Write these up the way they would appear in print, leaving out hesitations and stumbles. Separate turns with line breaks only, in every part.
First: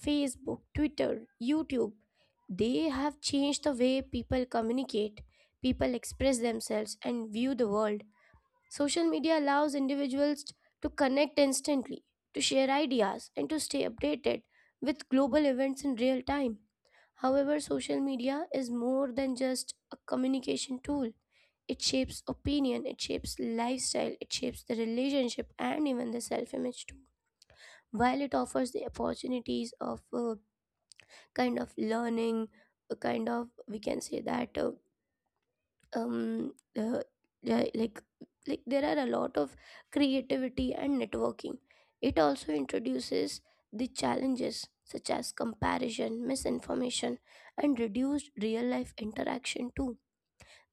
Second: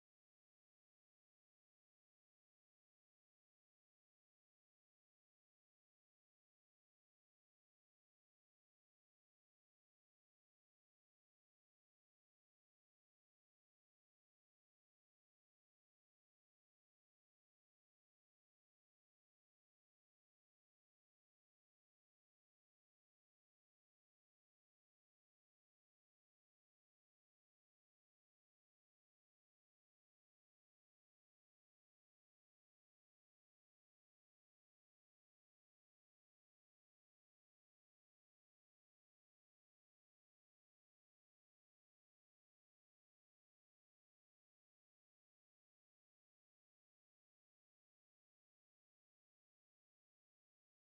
Facebook, Twitter, YouTube, they have changed the way people communicate, people express themselves and view the world. Social media allows individuals to connect instantly, to share ideas and to stay updated with global events in real time. However, social media is more than just a communication tool, it shapes opinion, it shapes lifestyle, it shapes the relationship and even the self image too. While it offers the opportunities of kind of learning, a kind of we can say that um uh, li- like like there are a lot of creativity and networking. It also introduces the challenges such as comparison, misinformation, and reduced real life interaction too,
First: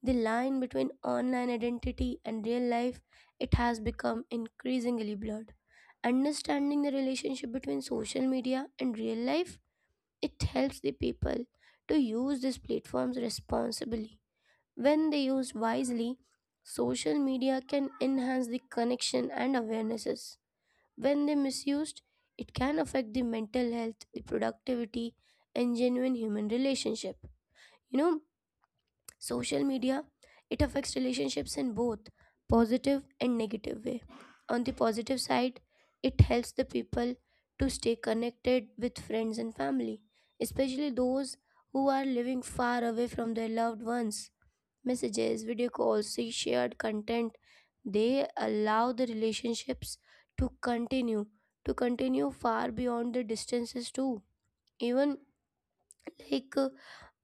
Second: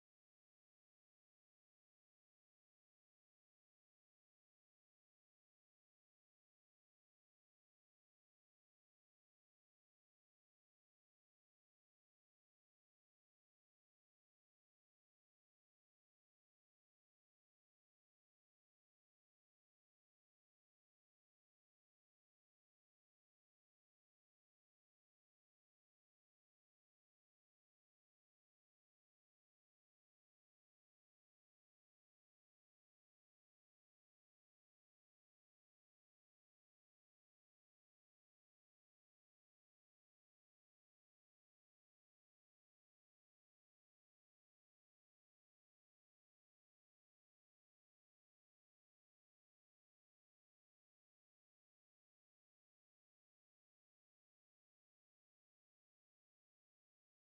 the line between online identity and real life, it has become increasingly blurred. Understanding the relationship between social media and real life, it helps the people to use these platforms responsibly. When they used wisely, social media can enhance the connection and awarenesses. When they misused, it can affect the mental health, the productivity, and genuine human relationship. You know, social media, it affects relationships in both positive and negative way. On the positive side, it helps the people to stay connected with friends and family, especially those who are living far away from their loved ones. Messages, video calls, see shared content, they allow the relationships to continue, to continue far beyond the distances too. Even like uh,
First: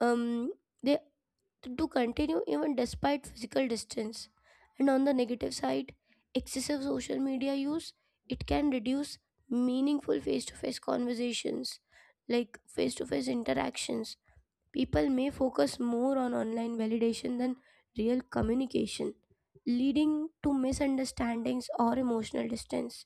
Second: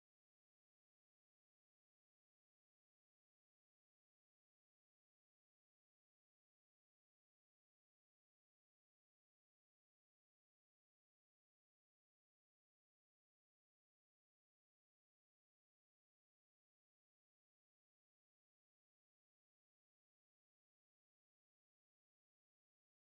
um they to continue even despite physical distance. And on the negative side, excessive social media use, it can reduce meaningful face-to-face conversations, like face-to-face interactions. People may focus more on online validation than real communication, leading to misunderstandings or emotional distance.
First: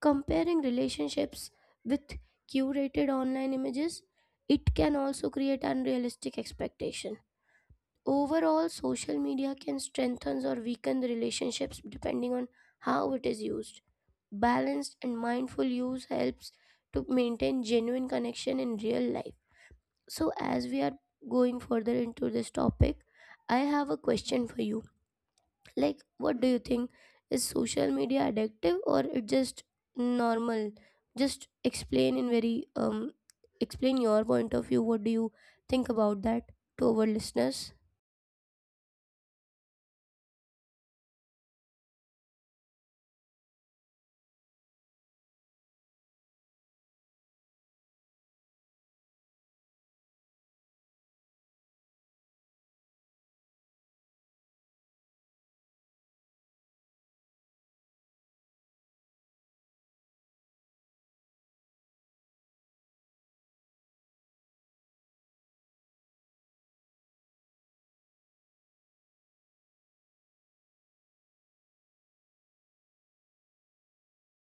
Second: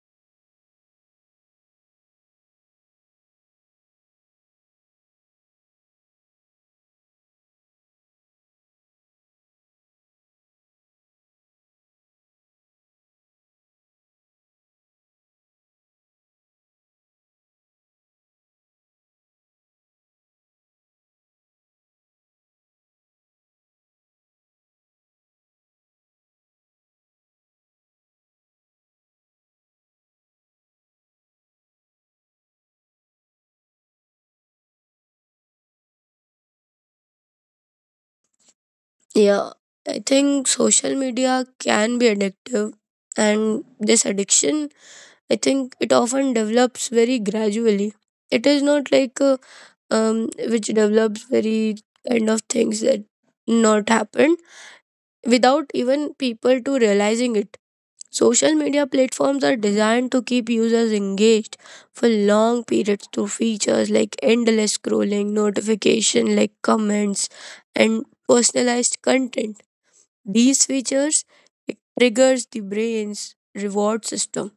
Comparing relationships with curated online images, it can also create unrealistic expectations. Overall, social media can strengthen or weaken the relationships depending on how it is used. Balanced and mindful use helps to maintain genuine connection in real life. So, as we are going further into this topic, I have a question for you. Like, what do you think? Is social media addictive or it just normal? Just explain in very explain your point of view. What do you think about that to our listeners?
Yeah, I think social media can be addictive, and this addiction, I think it often develops very gradually. It is not like which develops very kind of things that not happen without even people to realizing it. Social media platforms are designed to keep users engaged for long periods through features like endless scrolling, notification like comments, and personalized content, these features it triggers the brain's reward system,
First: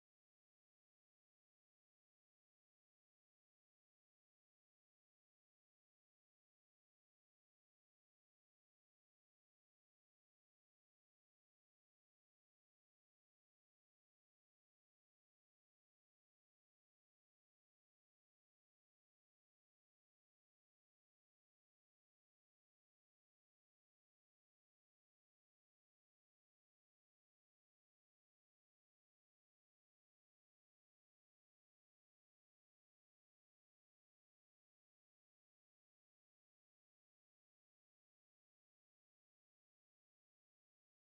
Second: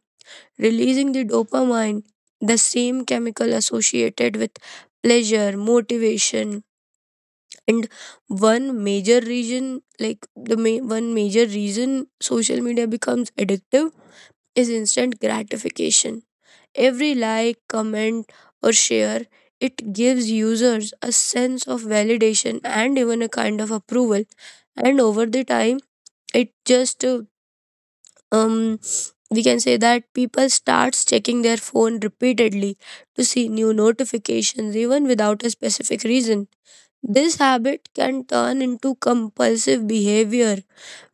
releasing the dopamine, the same chemical associated with pleasure, motivation, and one major reason one major reason social media becomes addictive is instant gratification. Every like, comment, or share, it gives users a sense of validation and even a kind of approval, and over the time it just um we can say that people starts checking their phone repeatedly to see new notifications even without a specific reason. This habit can turn into compulsive behavior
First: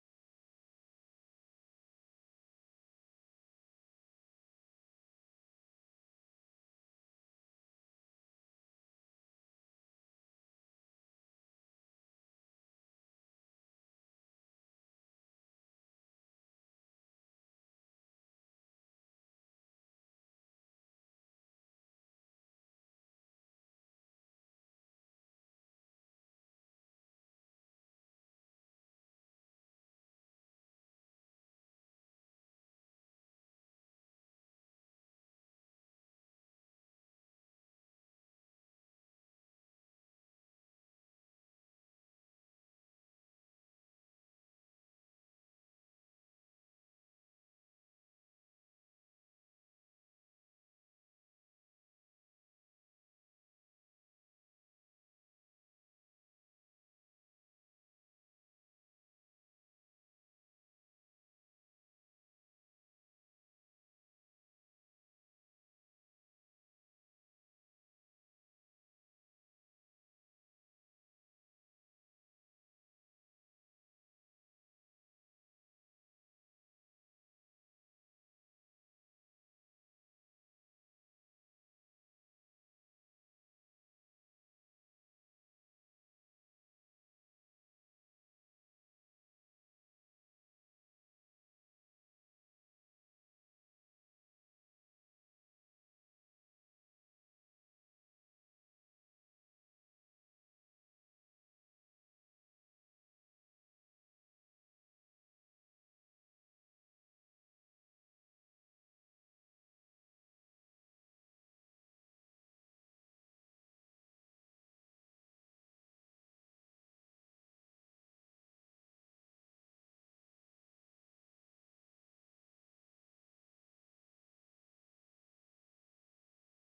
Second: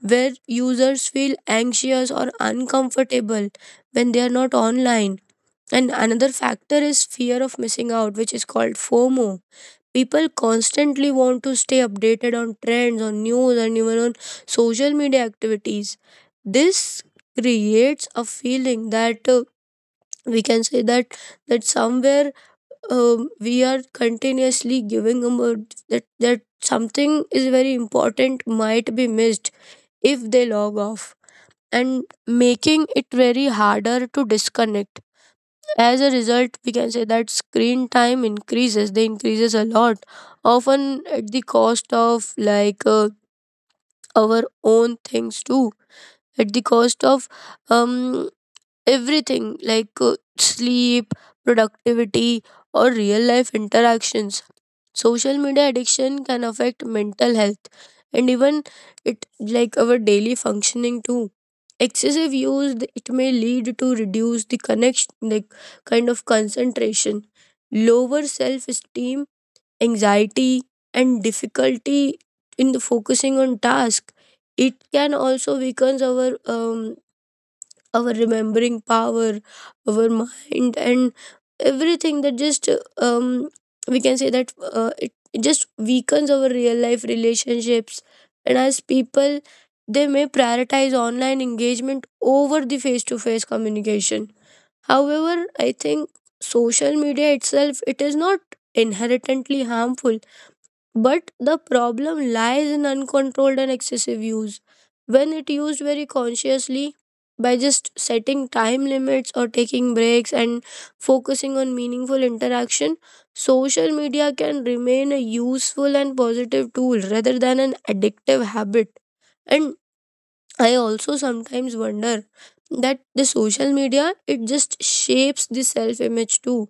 where users feel anxious or uncomfortable when they are not online, and another factor is fear of missing out, which is called FOMO. People constantly want to stay updated on trends, on news, and even on social media activities. This creates a feeling that, we can say that, that somewhere, we are continuously giving them a, that something is very important might be missed if they log off, and making it very harder to disconnect. As a result, we can say that screen time increases, they increases a lot, often at the cost of like, our own things too, at the cost of um everything like sleep, productivity, or real life interactions. Social media addiction can affect mental health and even it like our daily functioning too. Excessive use it may lead to reduce the connection like kind of concentration, lower self esteem, anxiety, and difficulty in the focusing on task. It can also weaken our remembering power, our mind, and everything that just um we can say that it just weakens our real life relationships, and as people they may prioritize online engagement over the face to face communication. However, I think social media itself it is not inherently harmful, but the problem lies in uncontrolled and excessive use. When it used very consciously, by just setting time limits or taking breaks and focusing on meaningful interaction, social media can remain a useful and positive tool rather than an addictive habit. And I also sometimes wonder that the social media it just shapes the self image too,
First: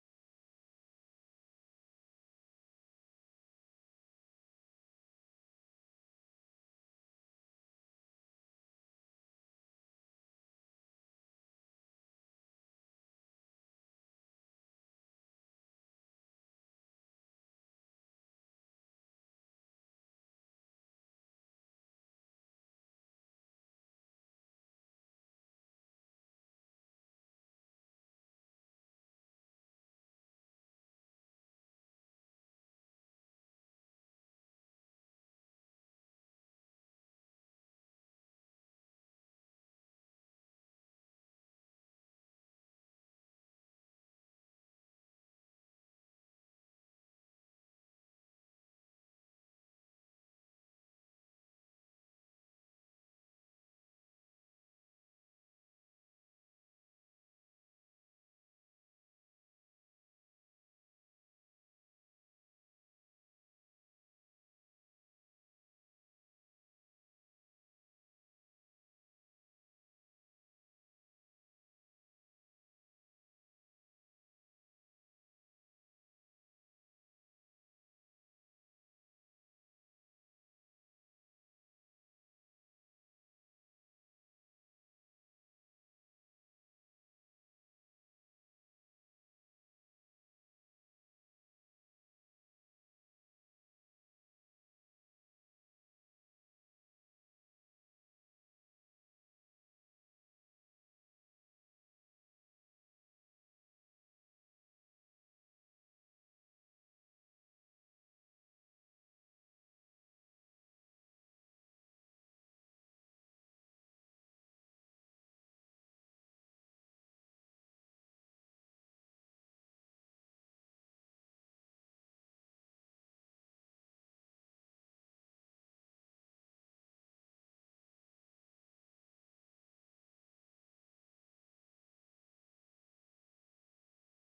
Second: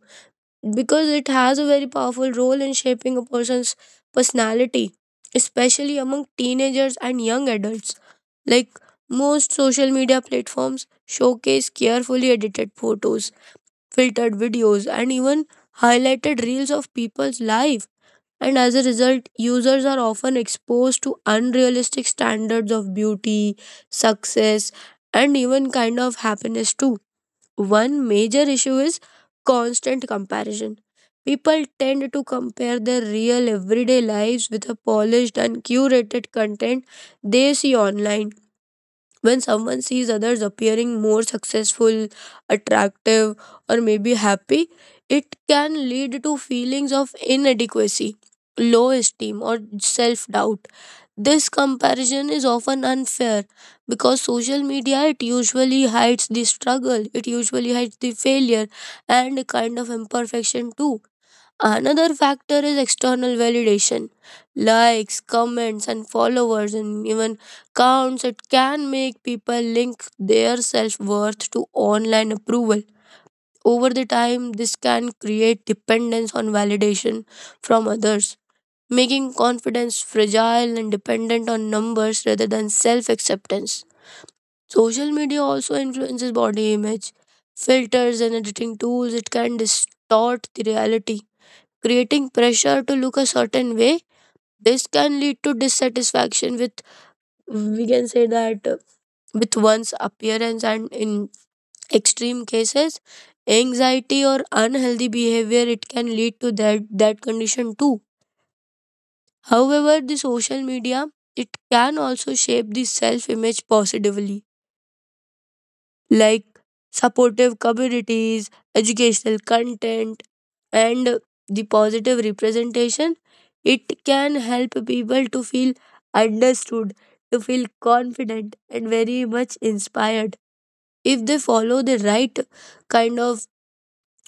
because it has a very powerful role in shaping a person's personality, especially among teenagers and young adults. Like most social media platforms showcase carefully edited photos, filtered videos, and even highlighted reels of people's life. And as a result, users are often exposed to unrealistic standards of beauty, success, and even kind of happiness too. One major issue is constant comparison. People tend to compare their real everyday lives with the polished and curated content they see online. When someone sees others appearing more successful, attractive, or maybe happy, it can lead to feelings of inadequacy, low esteem, or self doubt. This comparison is often unfair because social media it usually hides the struggle, it usually hides the failure and a kind of imperfection too. Another factor is external validation. Likes, comments and followers and even counts, it can make people link their self-worth to online approval. Over the time this can create dependence on validation from others, making confidence fragile and dependent on numbers rather than self acceptance. Social media also influences body image. Filters and editing tools, it can distort the reality, creating pressure to look a certain way. This can lead to dissatisfaction with, we can say that, with one's appearance, and in extreme cases, anxiety or unhealthy behavior, it can lead to that condition too. However, the social media it can also shape the self-image positively, like supportive communities, educational content, and the positive representation. It can help people to feel understood, to feel confident, and very much inspired. If they follow the right kind of,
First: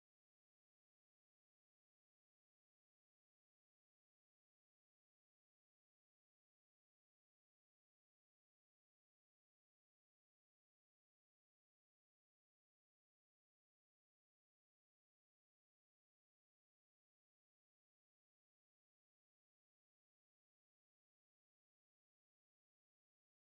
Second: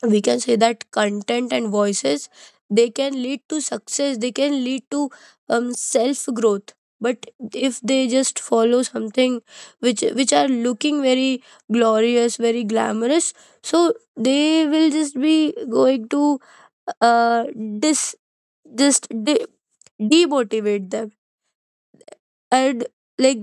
we can say that, content and voices, they can lead to success, they can lead to self growth. But if they just follow something which are looking very glorious, very glamorous, so they will just be going to uh dis just de- demotivate them. And like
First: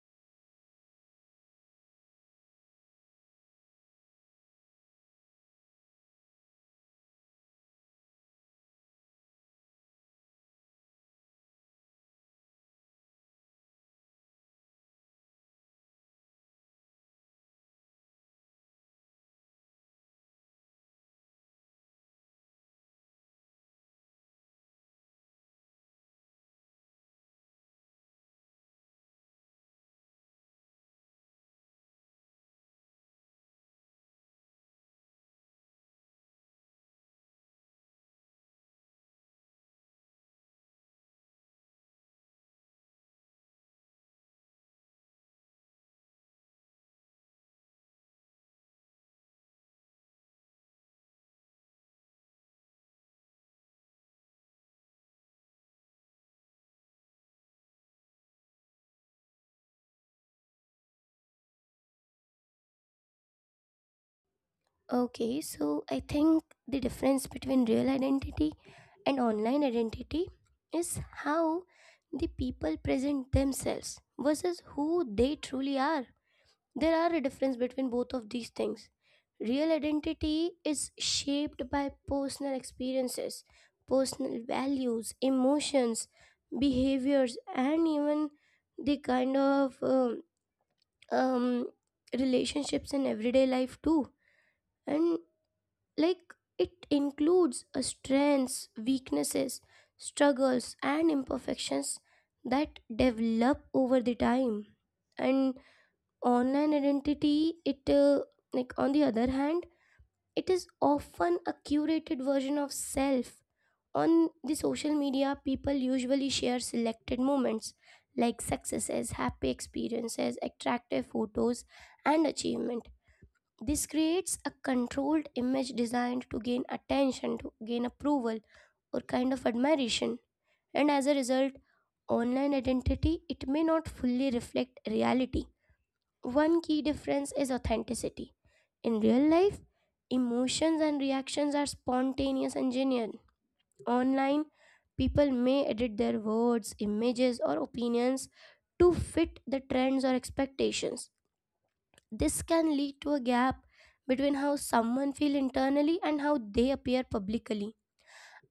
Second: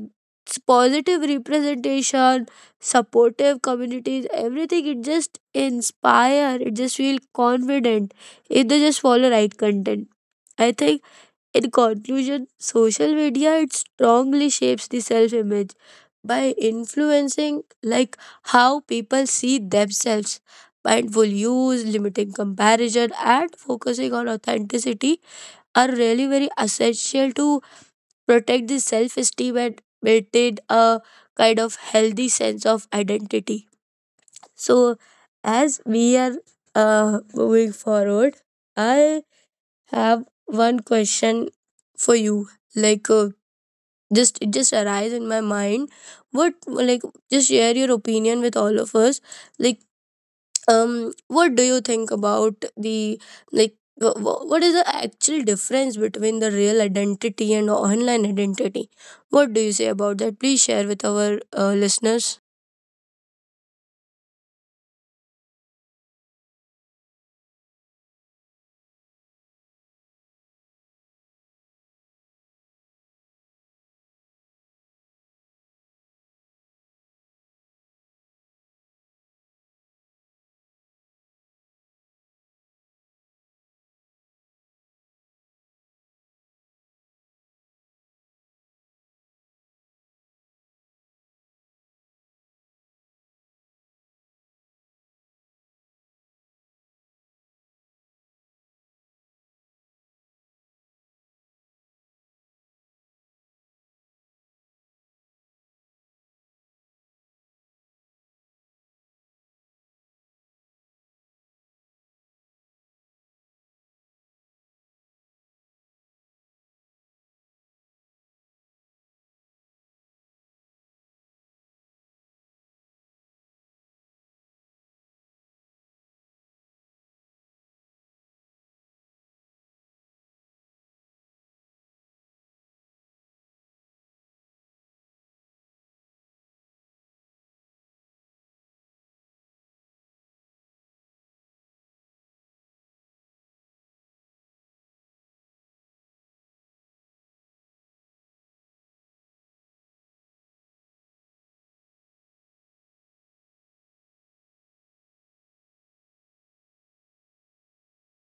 it's positive representation, supportive communities, everything, it just inspire, it just feel confident if they just follow right content. I think in conclusion, social media it strongly shapes the self image by influencing like how people see themselves. Mindful use, limiting comparison and focusing on authenticity are really very essential to protect the self esteem and maintain a kind of healthy sense of identity. So, as we are moving forward, I have one question for you. Like, just it just arise in my mind. What like just share your opinion with all of us. Like, what do you think about the, like, what is the actual difference between the real identity and online identity? What do you say about that? Please share with our listeners.
Okay, so I think the difference between real identity and online identity is how the people present themselves versus who they truly are. There are a difference between both of these things. Real identity is shaped by personal experiences, personal values, emotions, behaviors, and even the kind of um, relationships in everyday life too. And like it includes strengths, weaknesses, struggles, and imperfections that develop over the time. And online identity, it like on the other hand, it is often a curated version of self. On the social media, people usually share selected moments like successes, happy experiences, attractive photos, and achievements. This creates a controlled image designed to gain attention, to gain approval or kind of admiration. And as a result, online identity it may not fully reflect reality. One key difference is authenticity. In real life, emotions and reactions are spontaneous and genuine. Online, people may edit their words, images or opinions to fit the trends or expectations. This can lead to a gap between how someone feels internally and how they appear publicly.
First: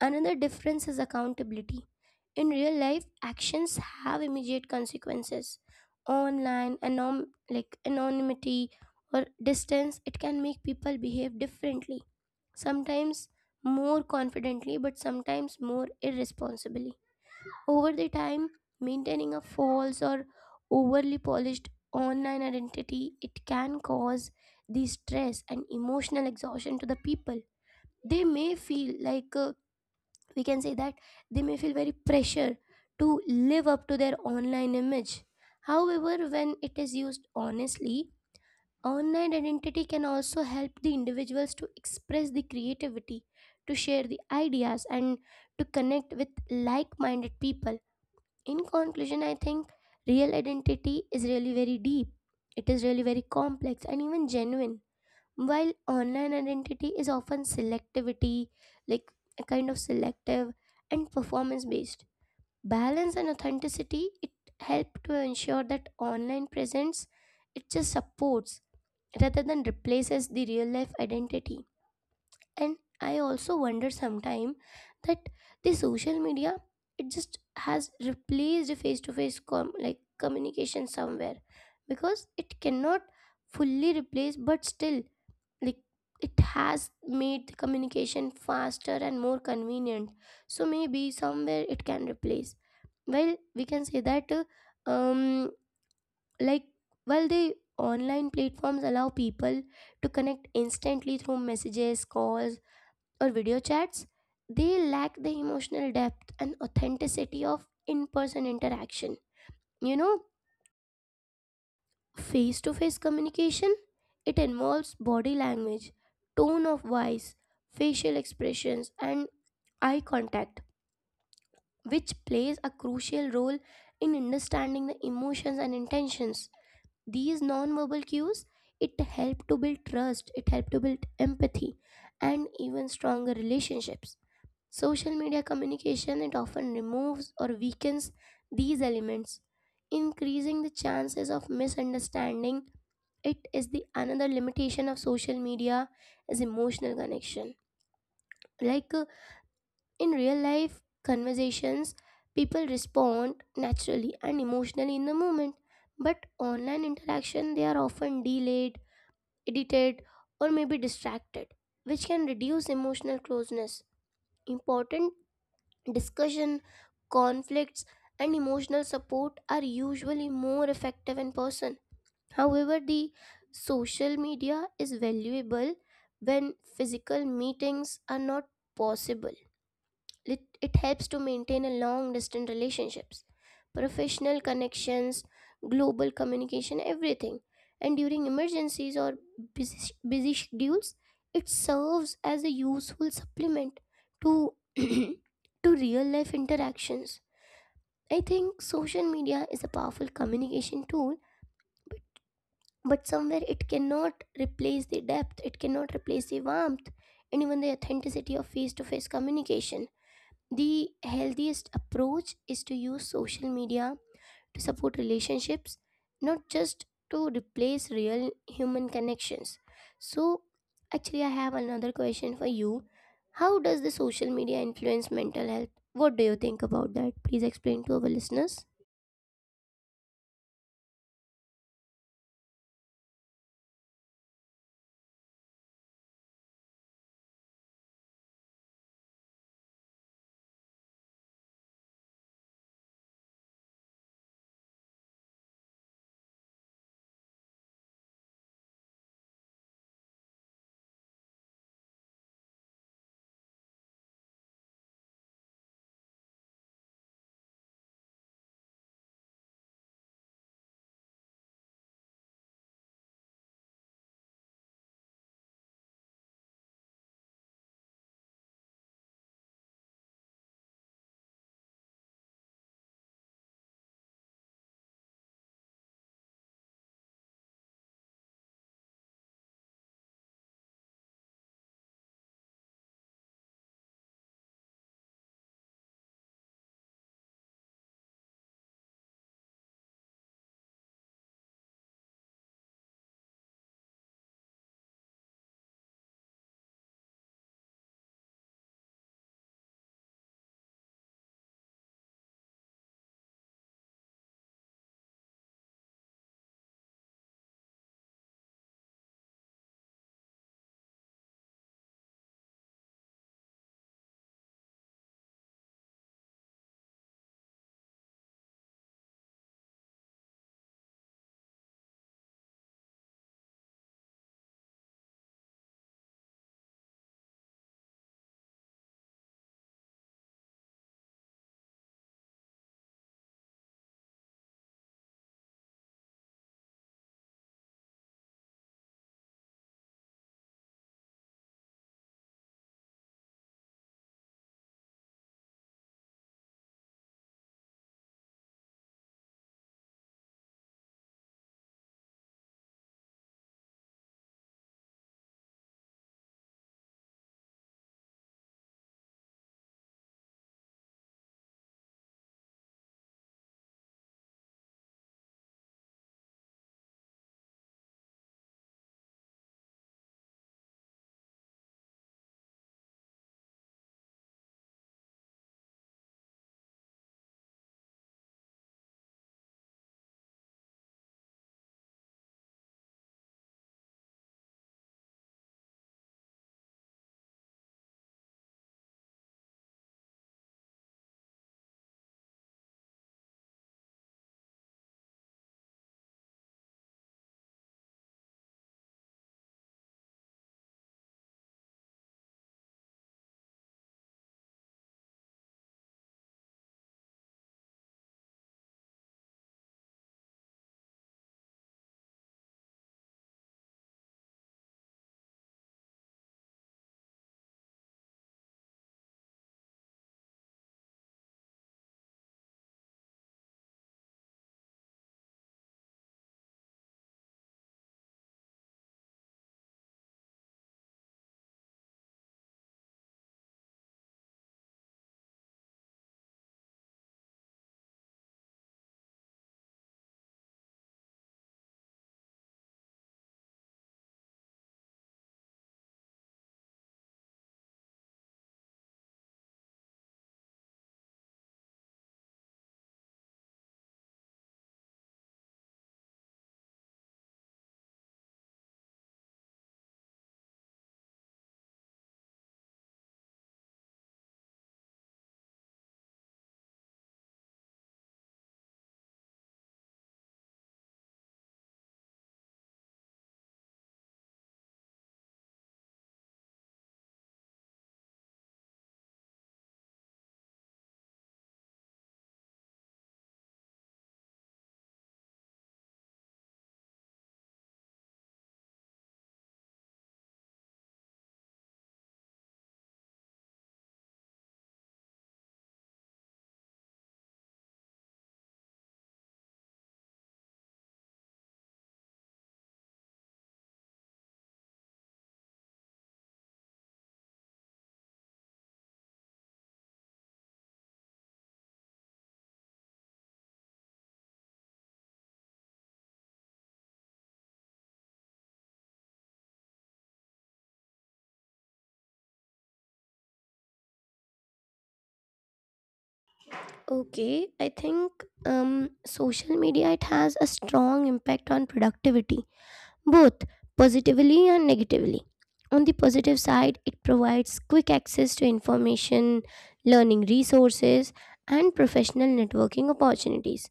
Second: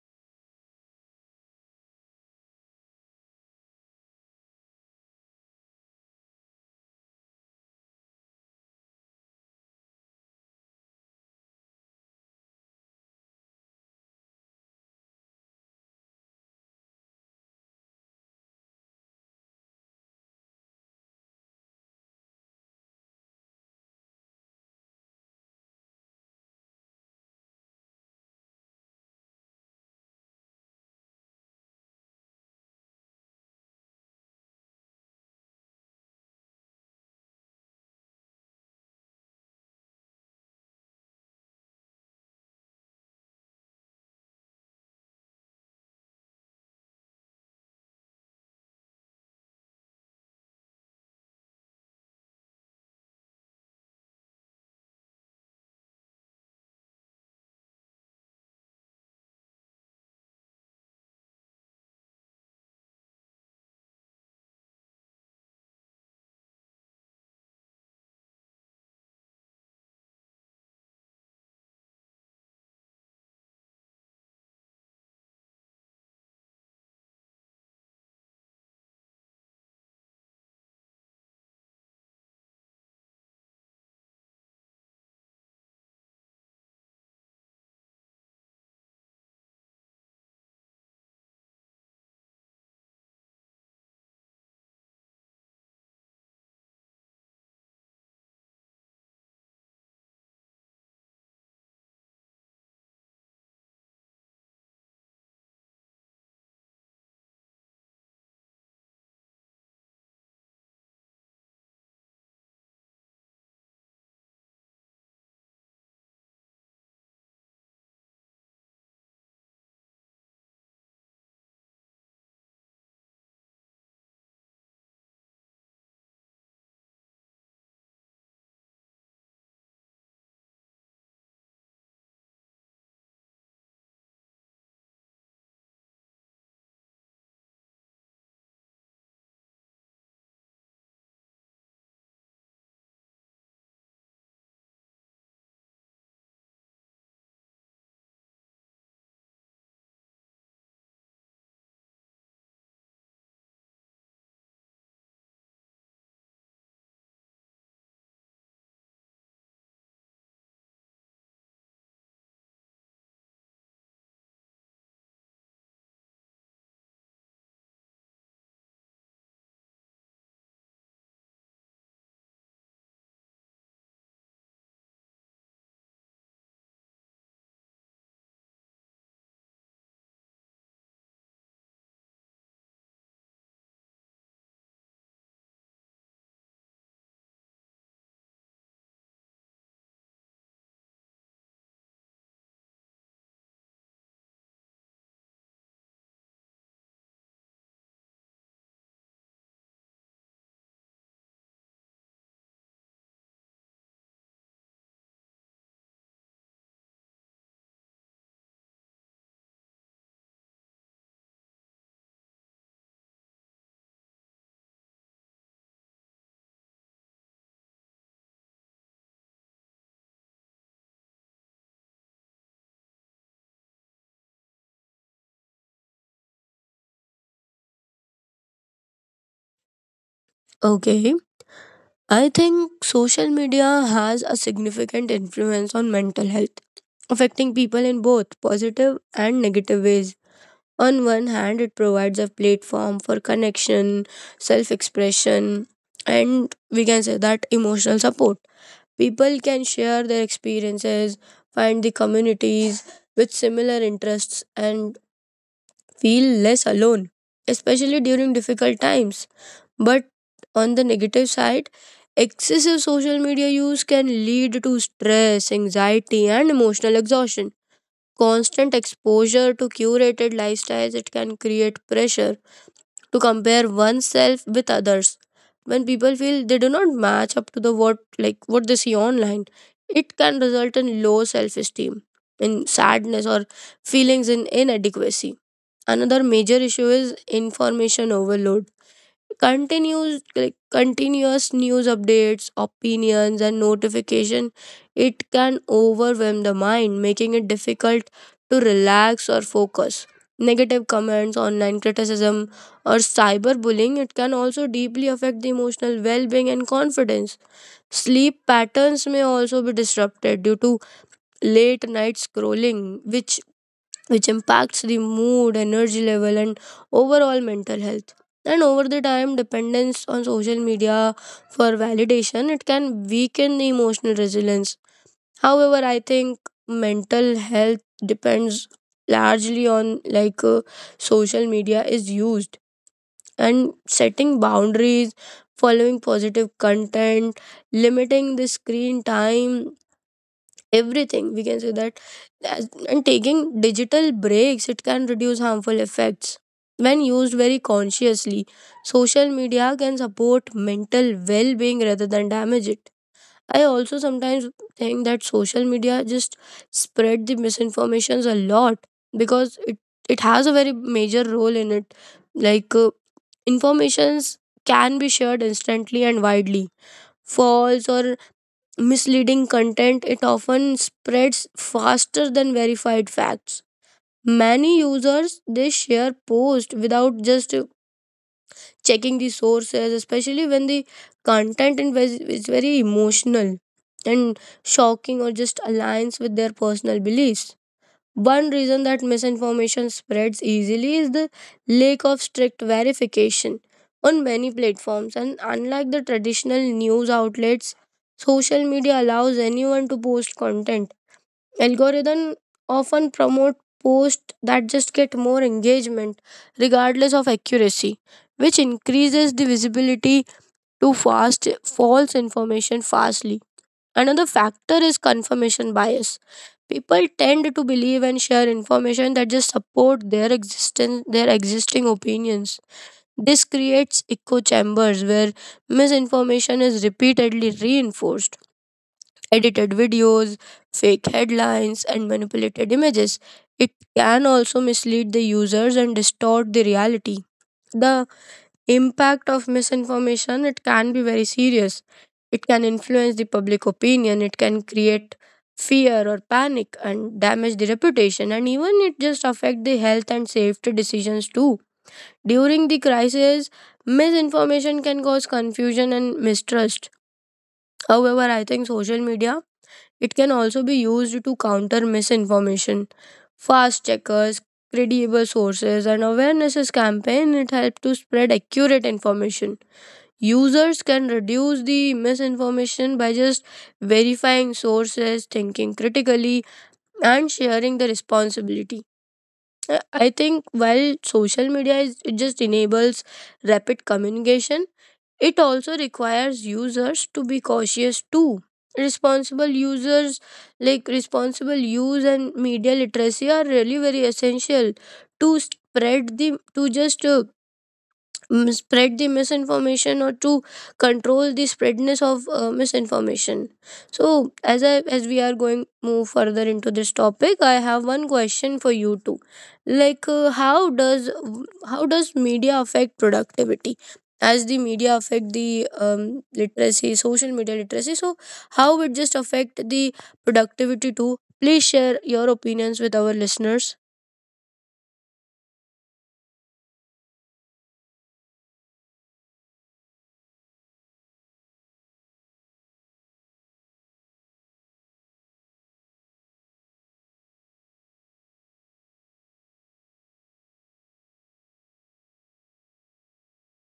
Another difference is accountability. In real life, actions have immediate consequences. Online, anonymity or distance, it can make people behave differently. Sometimes more confidently, but sometimes more irresponsibly. Over the time, maintaining a false or overly polished online identity, it can cause the stress and emotional exhaustion to the people. They may feel we can say that they may feel very pressure to live up to their online image. However, when it is used honestly, online identity can also help the individuals to express the creativity, to share the ideas and to connect with like-minded people. In conclusion, I think real identity is really very deep. It is really very complex and even genuine. While online identity is often selectivity, like a kind of selective and performance based. Balance and authenticity, it help to ensure that online presence it just supports rather than replaces the real life identity. And I also wonder sometime that the social media, it just has replaced face to face communication somewhere, because it cannot fully replace but still, like, it has made the communication faster and more convenient. So maybe somewhere it can replace, well, we can say that um like while the online platforms allow people to connect instantly through messages calls or video chats, they lack the emotional depth and authenticity of in person interaction. You know, face to face communication, it involves body language, tone of voice, facial expressions, and eye contact, which plays a crucial role in understanding the emotions and intentions. These non-verbal cues it help to build trust, it help to build empathy, and even stronger relationships. Social media communication it often removes or weakens these elements, increasing the chances of misunderstanding. It is the another limitation of social media is emotional connection. Like uh, in real life conversations, people respond naturally and emotionally in the moment, but online interaction they are often delayed, edited, or maybe distracted, which can reduce emotional closeness. Important discussion, conflicts, and emotional support are usually more effective in person. However, the social media is valuable when physical meetings are not possible. It helps to maintain a long distance relationships, professional connections, global communication, everything. And during emergencies or busy schedules, it serves as a useful supplement to to real life interactions. I think social media is a powerful communication tool, but somewhere it cannot replace the depth, it cannot replace the warmth, and even the authenticity of face to face communication. The healthiest approach is to use social media to support relationships, not just to replace real human connections. So, actually, I have another question for you. How does the social media influence mental health? What do you think about that? Please explain to our listeners.
Okay, I think social media has a significant influence on mental health, affecting people in both positive and negative ways. On one hand, it provides a platform for connection, self expression, and we can say that emotional support. People can share their experiences, find the communities with similar interests, and feel less alone, especially during difficult times. But on the negative side, excessive social media use can lead to stress, anxiety, and emotional exhaustion. Constant exposure to curated lifestyles, it can create pressure to compare oneself with others. When people feel they do not match up to the what, like what they see online, it can result in low self esteem, in sadness or feelings in inadequacy. Another major issue is information overload. Continuous news updates, opinions and notification, it can overwhelm the mind, making it difficult to relax or focus. Negative comments, online criticism or cyberbullying, it can also deeply affect the emotional well-being and confidence. Sleep patterns may also be disrupted due to late night scrolling, which impacts the mood, energy level, and overall mental health. And over the time, dependence on social media for validation, it can weaken the emotional resilience. However, I think mental health depends largely on, like, social media is used, and setting boundaries, following positive content, limiting the screen time, everything, we can say that as- and taking digital breaks, it can reduce harmful effects. When used very consciously, social media can support mental well-being rather than damage it. I also sometimes think that social media just spread the misinformations a lot, because it has a very major role in it. Like, informations can be shared instantly and widely. False or misleading content, it often spreads faster than verified facts. Many users they share posts without just checking the sources, especially when the content is very emotional and shocking or just aligns with their personal beliefs. One reason that misinformation spreads easily is the lack of strict verification on many platforms. And unlike the traditional news outlets, social media allows anyone to post content. Algorithms often promote posts that just get more engagement, regardless of accuracy, which increases the visibility to fast false information fastly. Another factor is confirmation bias. People tend to believe and share information that just support their existence, their existing opinions. This creates echo chambers where misinformation is repeatedly reinforced. Edited videos, fake headlines, and manipulated images, it can also mislead the users and distort the reality. The impact of misinformation, it can be very serious. It can influence the public opinion, it can create fear or panic and damage the reputation, and even it just affect the health and safety decisions too. During the crisis, misinformation can cause confusion and mistrust. However, I think social media, it can also be used to counter misinformation. Fast checkers, credible sources and awarenesses campaign, it help to spread accurate information. Users can reduce the misinformation by just verifying sources, thinking critically, and sharing the responsibility. I think while social media is, it just enables rapid communication, it also requires users to be cautious too. Responsible users, like responsible use and media literacy, are really very essential to spread the to just spread the misinformation or to control the spreadness of misinformation. So as we are going move further into this topic, I have one question for you too. Like, how does media affect productivity? As the media affect the literacy, social media literacy, so how it just affect the productivity too? Please share your opinions with our listeners.
Okay, I think social media it has a strong impact on productivity both positively and negatively. On the positive side, it provides quick access to information, learning resources, and professional networking opportunities.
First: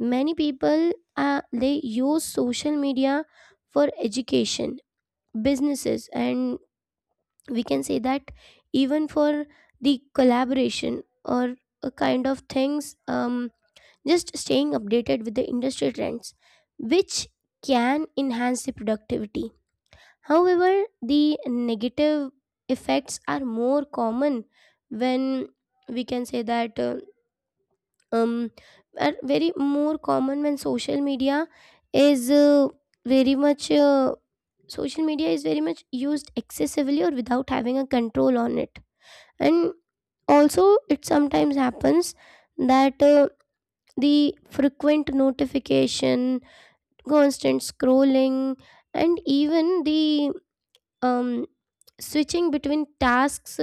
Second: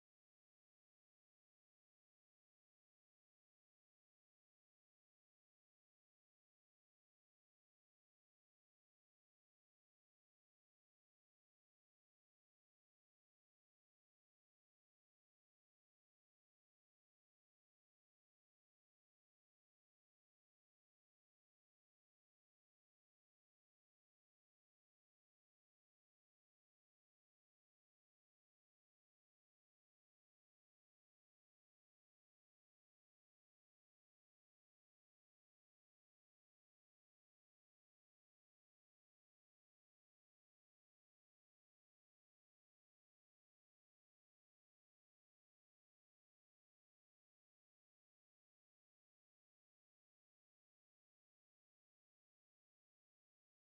Many people they use social media for education, businesses, and we can say that even for the collaboration or a kind of things. Just staying updated with the industry trends, which can enhance the productivity. However, the negative effects are more common when we can say that um, are very more common when is uh, very much uh, social media is very much used excessively or without having a control on it. And also, it sometimes happens that the frequent notification, constant scrolling, and even the um, switching between tasks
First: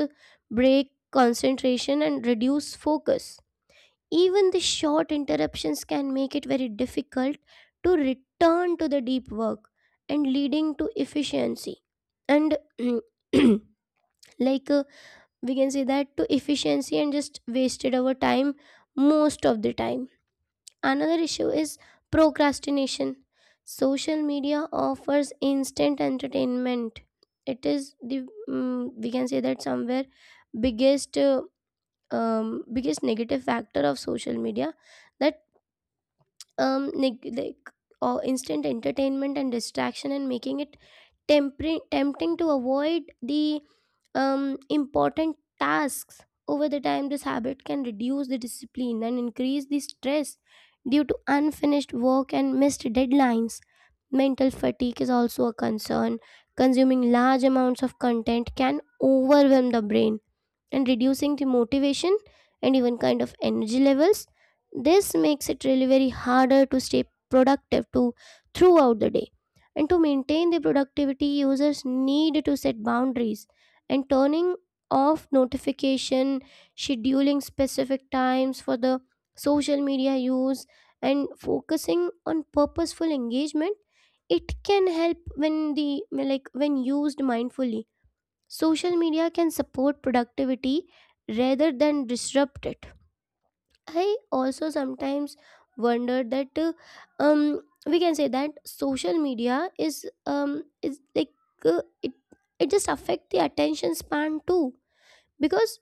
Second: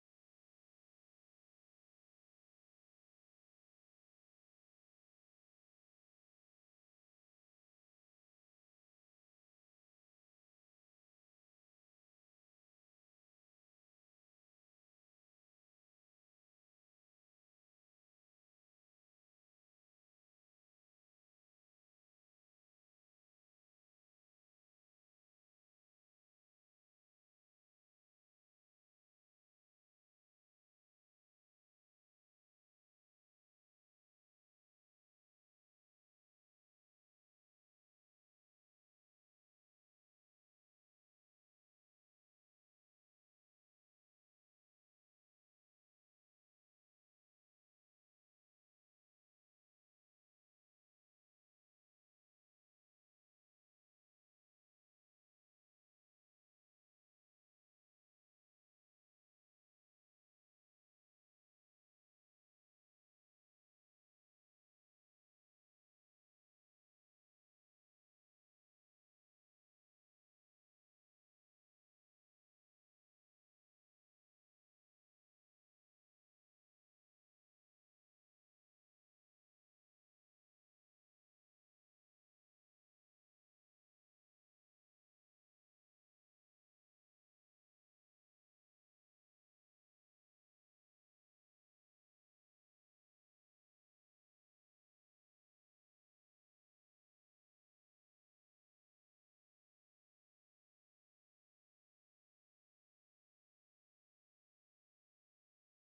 break concentration and reduce focus. Even the short interruptions can make it very difficult to return to the deep work and leading to efficiency and like uh, we can say that to efficiency and just wasted our time most of the time. Another issue is procrastination. Social media offers instant entertainment. It is the we can say that somewhere biggest uh, biggest negative factor of social media, that um neg- like or instant entertainment and distraction, and making it tempering tempting to avoid the important tasks. Over the time, this habit can reduce the discipline and increase the stress due to unfinished work and missed deadlines. Mental fatigue is also a concern. Consuming large amounts of content can overwhelm the brain and reducing the motivation and even kind of energy levels. This makes it really very harder to stay productive to throughout the day, and to maintain the productivity users need to set boundaries and turning off notification, scheduling specific times for the social media use, and focusing on purposeful engagement, it can help when the like when used mindfully. Social media can support productivity rather than disrupt it. I also sometimes wonder that um, we can say that social media is like it it just affect the attention span too, because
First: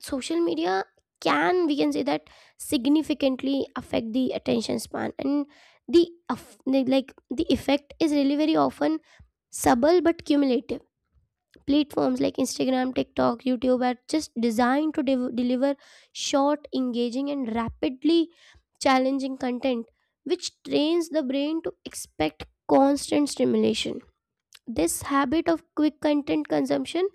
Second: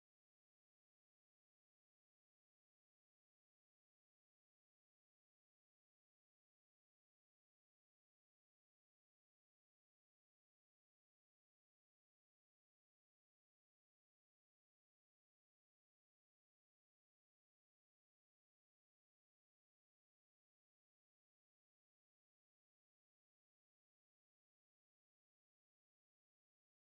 social media can, we can say that, significantly affect the attention span, and the aff- the- like the effect is really very often subtle but cumulative. Platforms like Instagram, TikTok, YouTube are just designed to deliver short, engaging, and rapidly challenging content, which trains the brain to expect constant stimulation. This habit of quick content consumption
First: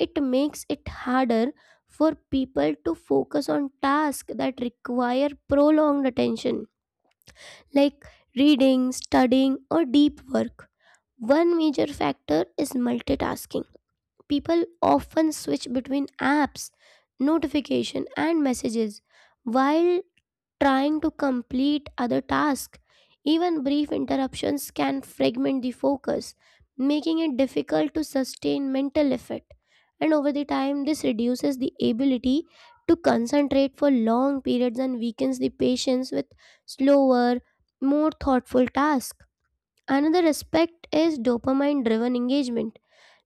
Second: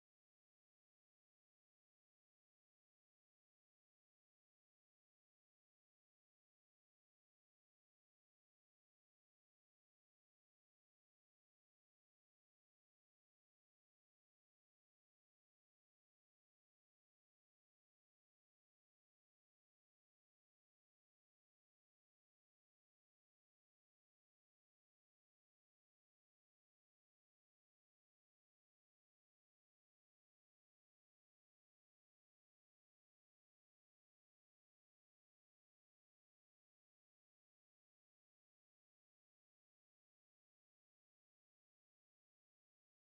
it makes it harder for people to focus on tasks that require prolonged attention, like reading, studying, or deep work. One major factor is multitasking. People often switch between apps, notification and messages while trying to complete other tasks. Even brief interruptions can fragment the focus, making it difficult to sustain mental effort. And over the time, this reduces the ability to concentrate for long periods and weakens the patience with slower, more thoughtful tasks. Another aspect is dopamine driven engagement.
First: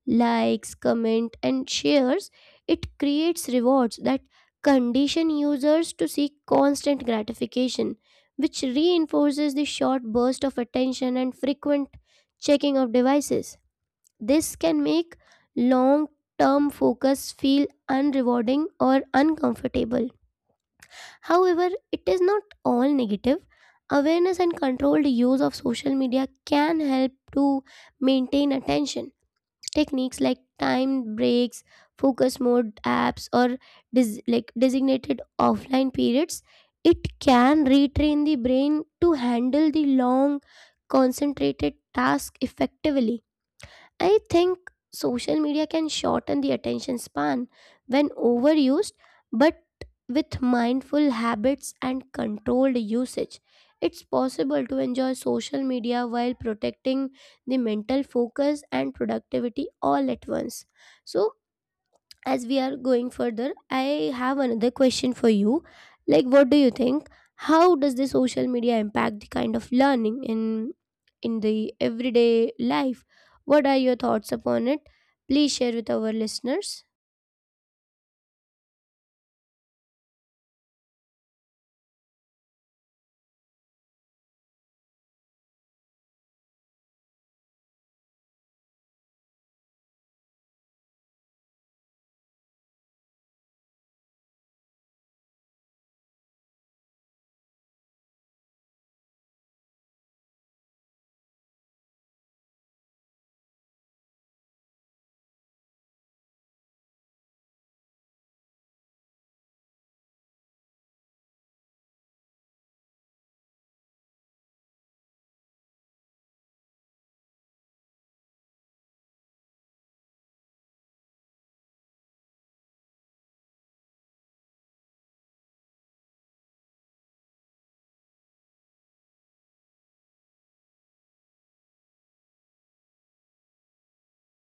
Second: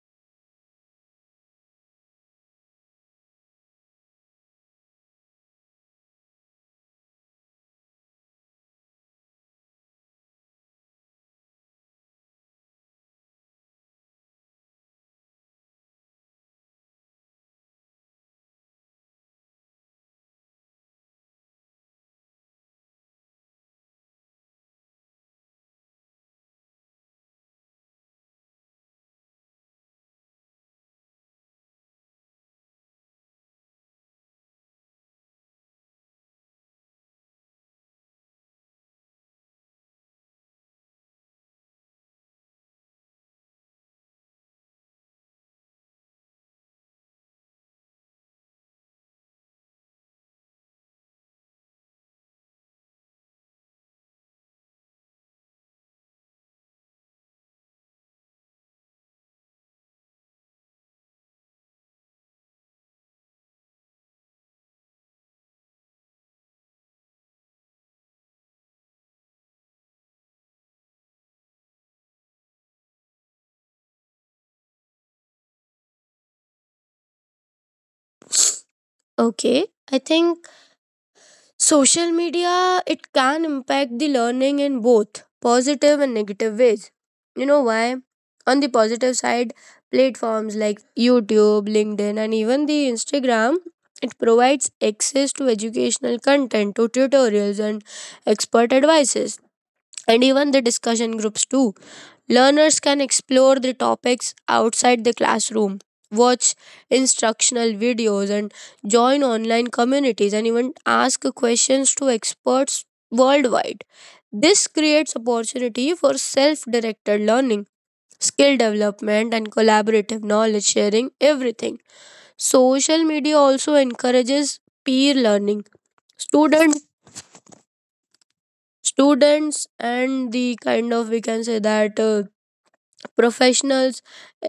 Likes, comment, and shares, it creates rewards that condition users to seek constant gratification, which reinforces the short burst of attention and frequent checking of devices. This can make long term focus feel unrewarding or uncomfortable. However, it is not all negative. Awareness and controlled use of social media can help to maintain attention. Techniques like time breaks, focus mode apps, or designated offline periods, it can retrain the brain to handle the long, concentrated task effectively. I think social media can shorten the attention span when overused, but with mindful habits and controlled usage, it's possible to enjoy social media while protecting the mental focus and productivity all at once. So, as we are going further, I have another question for you. Like, what do you think? How does the social media impact the kind of learning in the everyday life? What are your thoughts upon it? Please share with our listeners.
Okay, I think social media, it can impact the learning in both positive and negative ways. You know why? On the positive side, platforms like YouTube, LinkedIn, and even the Instagram, it provides access to educational content, to tutorials, and expert advices, and even the discussion groups too. Learners can explore the topics outside the classroom, watch instructional videos, and join online communities and even ask questions to experts worldwide. This creates opportunity for self directed learning, skill development, and collaborative knowledge sharing, everything. Social media also encourages peer learning. Student, students and the kind of we can say that professionals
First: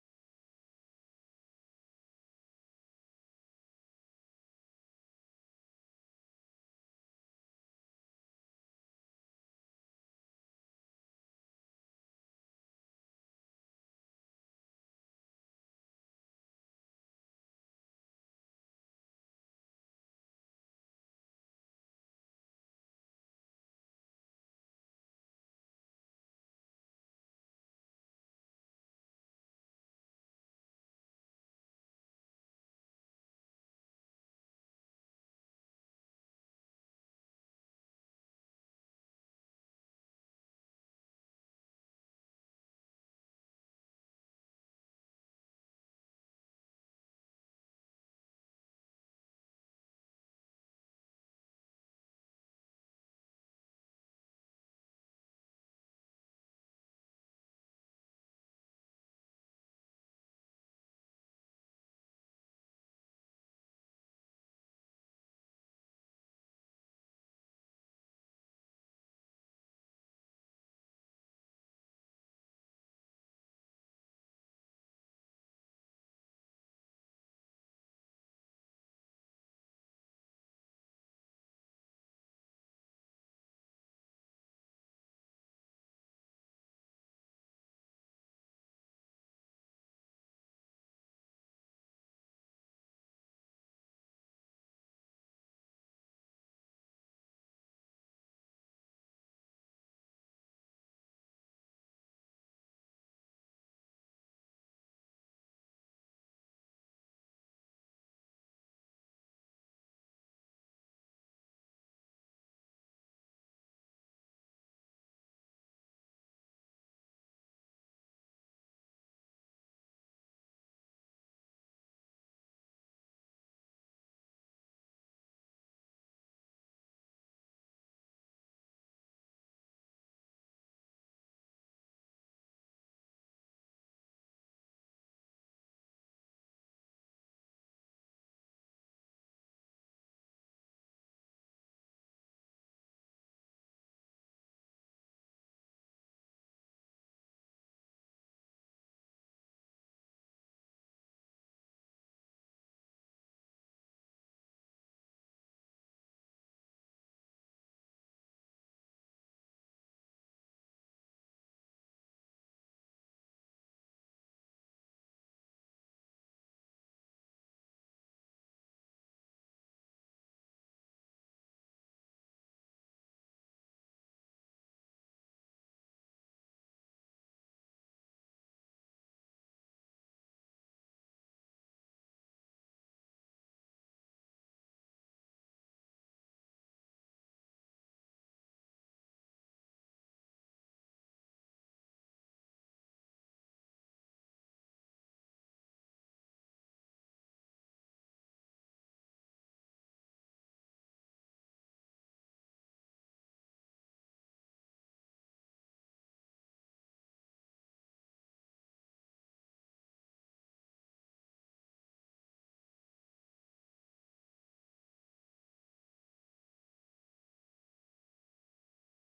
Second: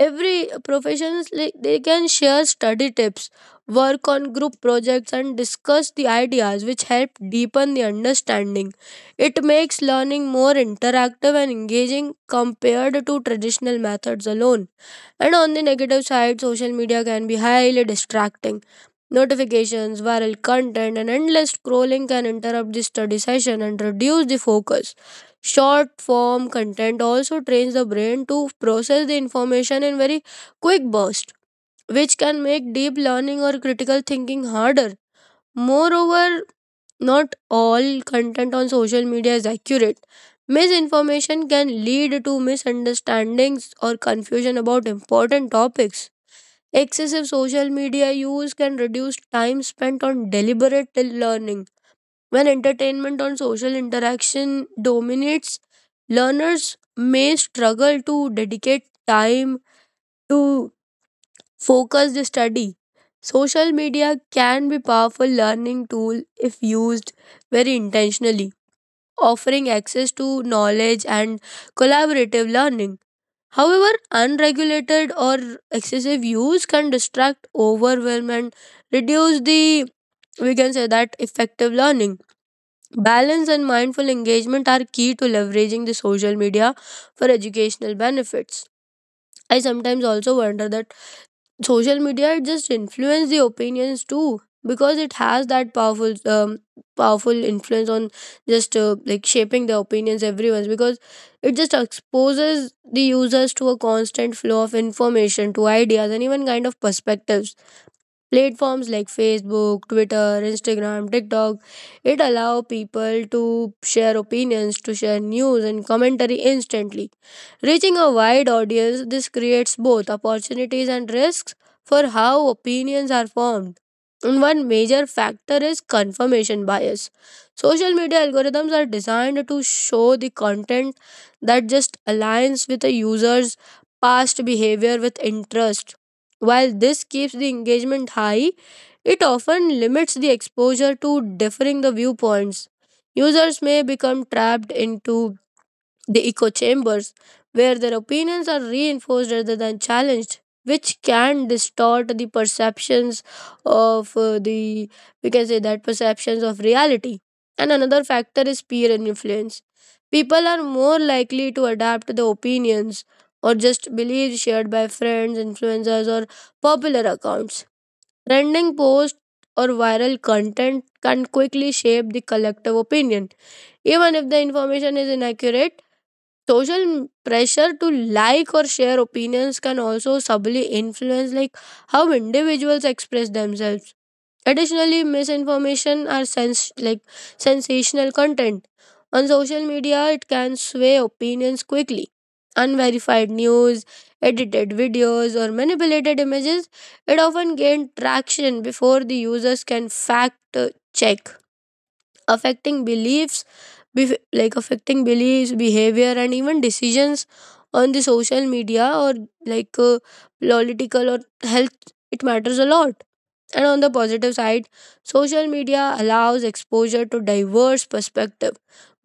every professionals like they can share study tips, work on group projects, and discuss the ideas which help deepen the understanding. It makes learning more interactive and engaging compared to traditional methods alone. And on the negative side, social media can be highly distracting. Notifications, viral content, and endless scrolling can interrupt the study session and reduce the focus. Short form content also trains the brain to process the information in very quick bursts, which can make deep learning or critical thinking harder. Moreover, not all content on social media is accurate. Misinformation can lead to misunderstandings or confusion about important topics. Excessive social media use can reduce time spent on deliberate learning. When entertainment on social interaction dominates, learners may struggle to dedicate time to focused study. Social media can be powerful learning tool if used very intentionally, offering access to knowledge and collaborative learning. However, unregulated or excessive use can distract, overwhelm, and reduce the we can say that effective learning. Balance and mindful engagement are key to leveraging the social media for educational benefits. I sometimes also wonder that social media just influence the opinions too, because it has that powerful influence on just like shaping the opinions everyone's, because it just exposes the users to a constant flow of information, to ideas, and even kind of perspectives. Platforms like Facebook, Twitter, Instagram, TikTok, it allow people to share opinions, to share news and commentary instantly. Reaching a wide audience, this creates both opportunities and risks for how opinions are formed. And one major factor is confirmation bias. Social media algorithms are designed to show the content that just aligns with a user's past behavior with interest. While this keeps the engagement high, it often limits the exposure to differing the viewpoints. Users may become trapped into the echo chambers, where their opinions are reinforced rather than challenged, which can distort the perceptions of we can say that perceptions of reality. And another factor is peer influence. People are more likely to adapt to the opinions or just beliefs shared by friends, influencers, or popular accounts. Trending posts or viral content can quickly shape the collective opinion, even if the information is inaccurate. Pressure to like or share opinions can also subtly influence like how individuals express themselves. Additionally, misinformation or sensational content on social media, it can sway opinions quickly. Unverified news, edited videos, or manipulated images, it often gain traction before the users can fact check, affecting beliefs, affecting beliefs, behavior, and even decisions on the social media, or like political or health, it matters a lot. And on the positive side, social media allows exposure to diverse perspective,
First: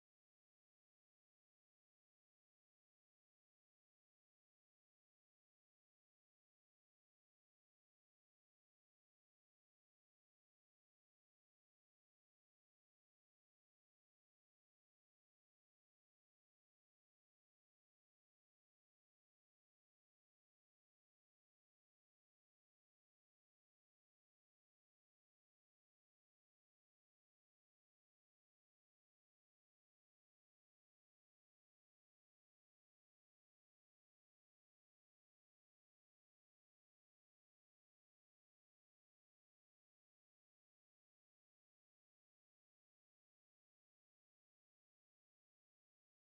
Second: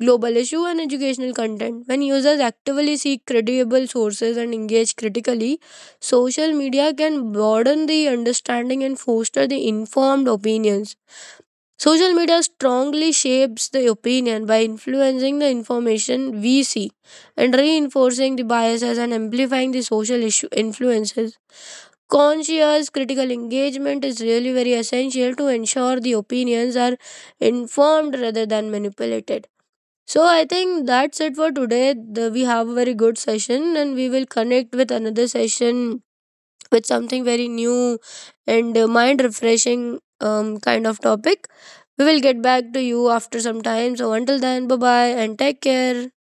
global issue, and educational content. When users actively seek credible sources and engage critically, social media can broaden the understanding and foster the informed opinions. Social media strongly shapes the opinion by influencing the information we see, and reinforcing the biases, and amplifying the social issue influences. Conscious critical engagement is really very essential to ensure the opinions are informed rather than manipulated. So I think that's it for today. We have a very good session and we will connect with another session with something very new and mind refreshing kind of topic. We will get back to you after some time. So, until then, bye bye and take care.